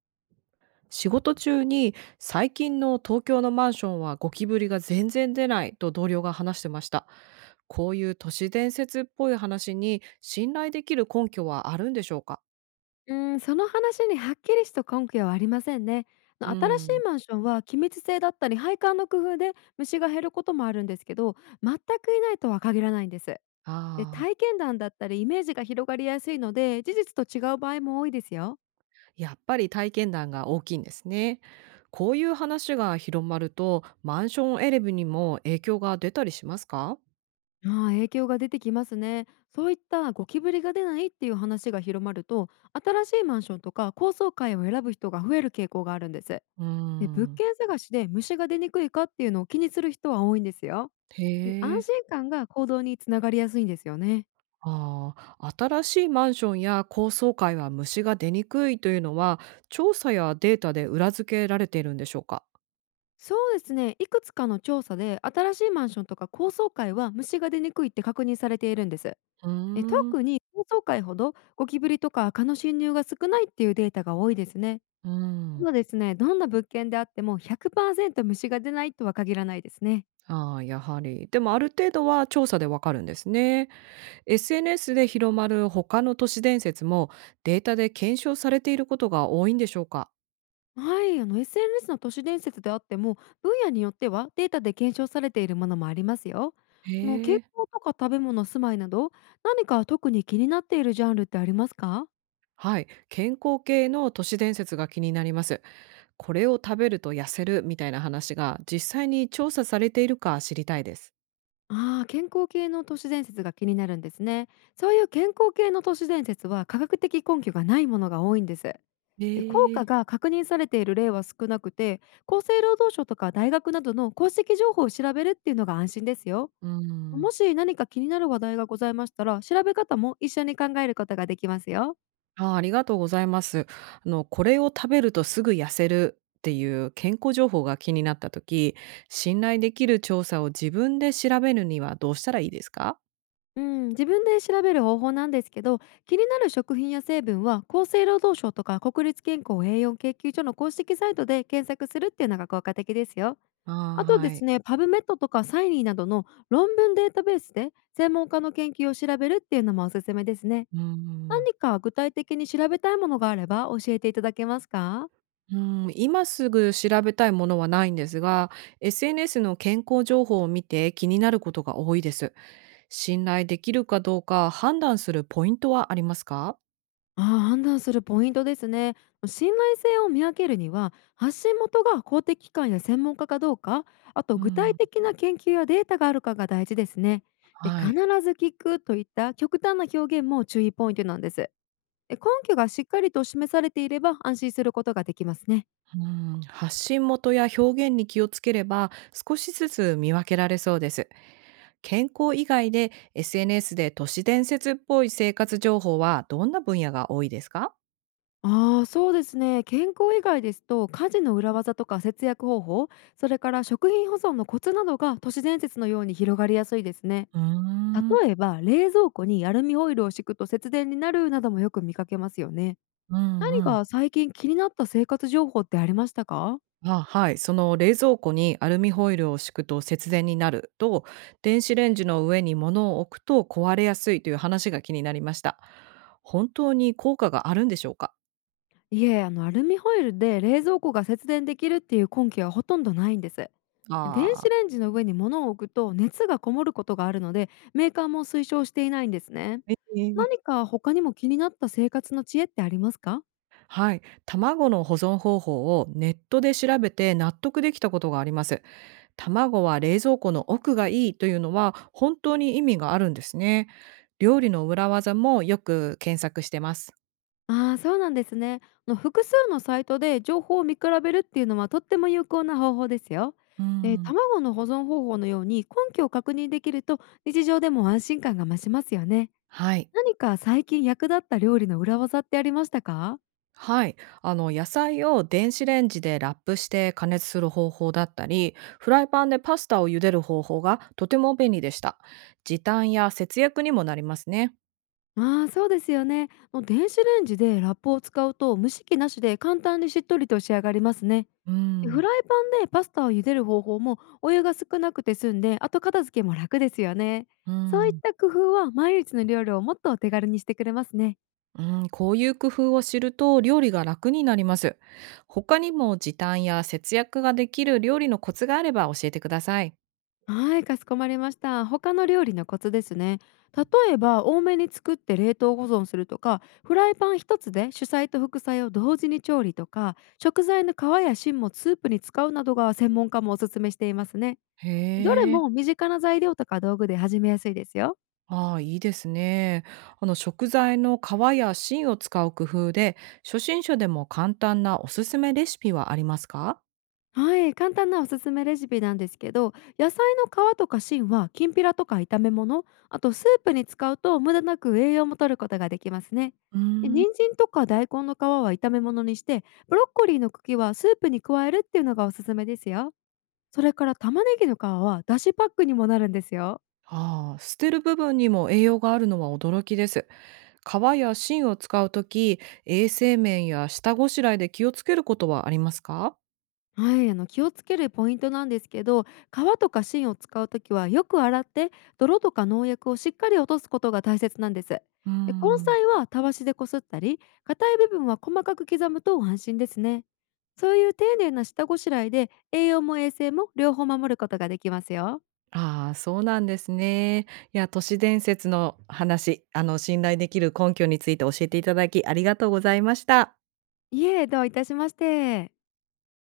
仕事中に最近の東京のマンションはゴキブリが全然出ないと同僚が話してました。こういう都市伝説っぽい話に信頼できる根拠はあるんでしょうか。うん、その話にはっきりした根拠はありませんね。あうの新しん。いマンションは気密性だったり配管の工夫で虫が減ることもあるんですけど、全くいないとは限らないんです。で、ああ、体験談だったりイメージが広がりやすいので、事実と違う場合も多いですよ。やっぱり体験談が大きいんですね。こういう話が広まるとマンションエレブにも影響が出たりしますか。ああ、影響が出てきますね。そういったゴキブリが出ないっていう話が広まると、新しいマンションとか高層階を選ぶ人が増える傾向があるんです。うで、物ん。件探しで虫が出にくいかっていうのを気にする人は多いんですよ。へで、安え。心感が行動につながりやすいんですよね。ああ、新しいマンションや高層階は虫が出にくいというのは、調査やデータで裏付けられているんでしょうか？そうですね、いくつかの調査で新しいマンションとか高層階は虫が出にくいって確認されているんです。うーん。特に高層階ほどゴキブリとか蚊の侵入が少ないっていうデータが多いですね。うたん、だですね、どんな物件であっても100%虫が出ないとは限らないですね。ああ、やはり。でもある程度は調査でわかるんですね。SNS で広まる他の都市伝説も、データで検証されていることが多いんでしょうか？はい、あの SNS の都市伝説であっても、分野によってはデータで検証されているものもありますよ。へあの、健え、康とか食べ物、住まいなど、何か特に気になっているジャンルってありますか？はい、健康系の都市伝説が気になります。これを食べると痩せるみたいな話が、実際に調査されているか知りたいです。ああー、健康系の都市伝説が気になるんですね。そういう健康系の都市伝説は科学的根拠がないものが多いんです。で、効ええ。果が確認されている例は少なくて、厚生労働省とか大学などの公式情報を調べるっていうのが安心ですよ。うーん。もし何か気になる話題がございましたら、調べ方も一緒に考えることができますよ。ああ、ありがとうございます。これを食べるとすぐ痩せるっていう健康情報が気になった時、信頼できる調査を自分で調べるにはどうしたらいいですか？うん、自分で調べる方法なんですけど、気になる食品や成分は厚生労働省とか国立健康栄養研究所の公式サイトで検索するっていうのが効果的ですよ。あああー、とではすい。ね、パブメットとかサイニーなどの論文データベースで専門家の研究を調べるっていうのもおすすめですね。うーん。何か具体的に調べたいものがあれば教えていただけますか？うーん、今すぐ調べたいものはないんですが、SNS の健康情報を見て気になることが多いです。信頼できるかどうか判断するポイントはありますか？ああ、判断するポイントですね。信頼性を見分けるには、発信元が公的機関や専門家かどうか、あとう具体ん、的な研究やデータがあるかが大事ですね。で、は必い。ず聞くといった極端な表現も注意ポイントなんです。で、根拠がしっかりと示されていれば安心することができますね。うん、発信元や表現に気をつければ少しずつ見分けられそうです。健康以外で SNS で都市伝説っぽい生活情報はどんな分野が多いですか。ああ、そうですね、健康以外ですと家事の裏技とか節約方法、それから食品保存のコツなどが都市伝説のように広がりやすいですね。うーん、例えば、冷蔵庫にアルミホイルを敷くと節電になるなどもよく見かけますよね。うん何うん。か最近気になった生活情報ってありましたか？あ、はい、その冷蔵庫にアルミホイルを敷くと節電になると電子レンジの上に物を置くと壊れやすいという話が気になりました。本当に効果があるんでしょうか。いえ、あのアルミホイルで冷蔵庫が節電できるっていう根拠はほとんどないんです。電子ああレンジの上に物を置くと熱がこもることがあるので、メーカーも推奨していないんですね。ー、え何え。か他にも気になった生活の知恵ってありますか？はい、卵の保存方法をネットで調べて納得できたことがあります。卵は冷蔵庫の奥がいいというのは本当に意味があるんですね。料理の裏技もよく検索してます。ああ、そうなんですね。あの複数のサイトで情報を見比べるっていうのはとっても有効な方法ですよ。うで、ん、卵の保存方法のように根拠を確認できると日常でも安心感が増しますよね。はい。何か最近役立った料理の裏技ってありましたか？はい。野菜を電子レンジでラップして加熱する方法だったり、フライパンでパスタを茹でる方法がとても便利でした。時短や節約にもなりますね。ああ、そうですよね。あの、電子レンジでラップを使うと蒸し器なしで簡単にしっとりと仕上がりますね。うフん。ライパンでパスタを茹でる方法もお湯が少なくて済んで、後片付けも楽ですよね。うそういっん。た工夫は毎日の料理をもっとお手軽にしてくれますね。うん、こういう工夫を知ると料理が楽になります。他にも時短や節約ができる料理のコツがあれば教えてください。はい、かしこまりました。他の料理のコツですね。例えば多めに作って冷凍保存するとか、フライパン一つで主菜と副菜を同時に調理とか、食材の皮や芯もスープに使うなどが専門家もおすすめしていますね。どれへえ。も身近な材料とか道具で始めやすいですよ。ああ、いいですね。食材の皮や芯を使う工夫で、初心者でも簡単なおすすめレシピはありますか。はい、簡単なおすすめレシピなんですけど、野菜の皮とか芯はきんぴらとか炒め物、あとスープに使うと無駄なく栄養も取ることができますね。うで、ーん。人参とか大根の皮は炒め物にして、ブロッコリーの茎はスープに加えるっていうのがおすすめですよ。それから玉ねぎの皮はだしパックにもなるんですよ。ああ、捨てる部分にも栄養があるのは驚きです。皮や芯を使うとき、衛生面や下ごしらえで気をつけることはありますか。はい、あの気をつけるポイントなんですけど、皮とか芯を使うときはよく洗って、泥とか農薬をしっかり落とすことが大切なんです。で、うー根ん。菜はたわしでこすったり、硬い部分は細かく刻むと安心ですね。そういう丁寧な下ごしらえで栄養も衛生も両方守ることができますよ。ああ、そうなんですね。いや、都市伝説の話、信頼できる根拠について教えていただき、ありがとうございました。いえ、どういたしまして。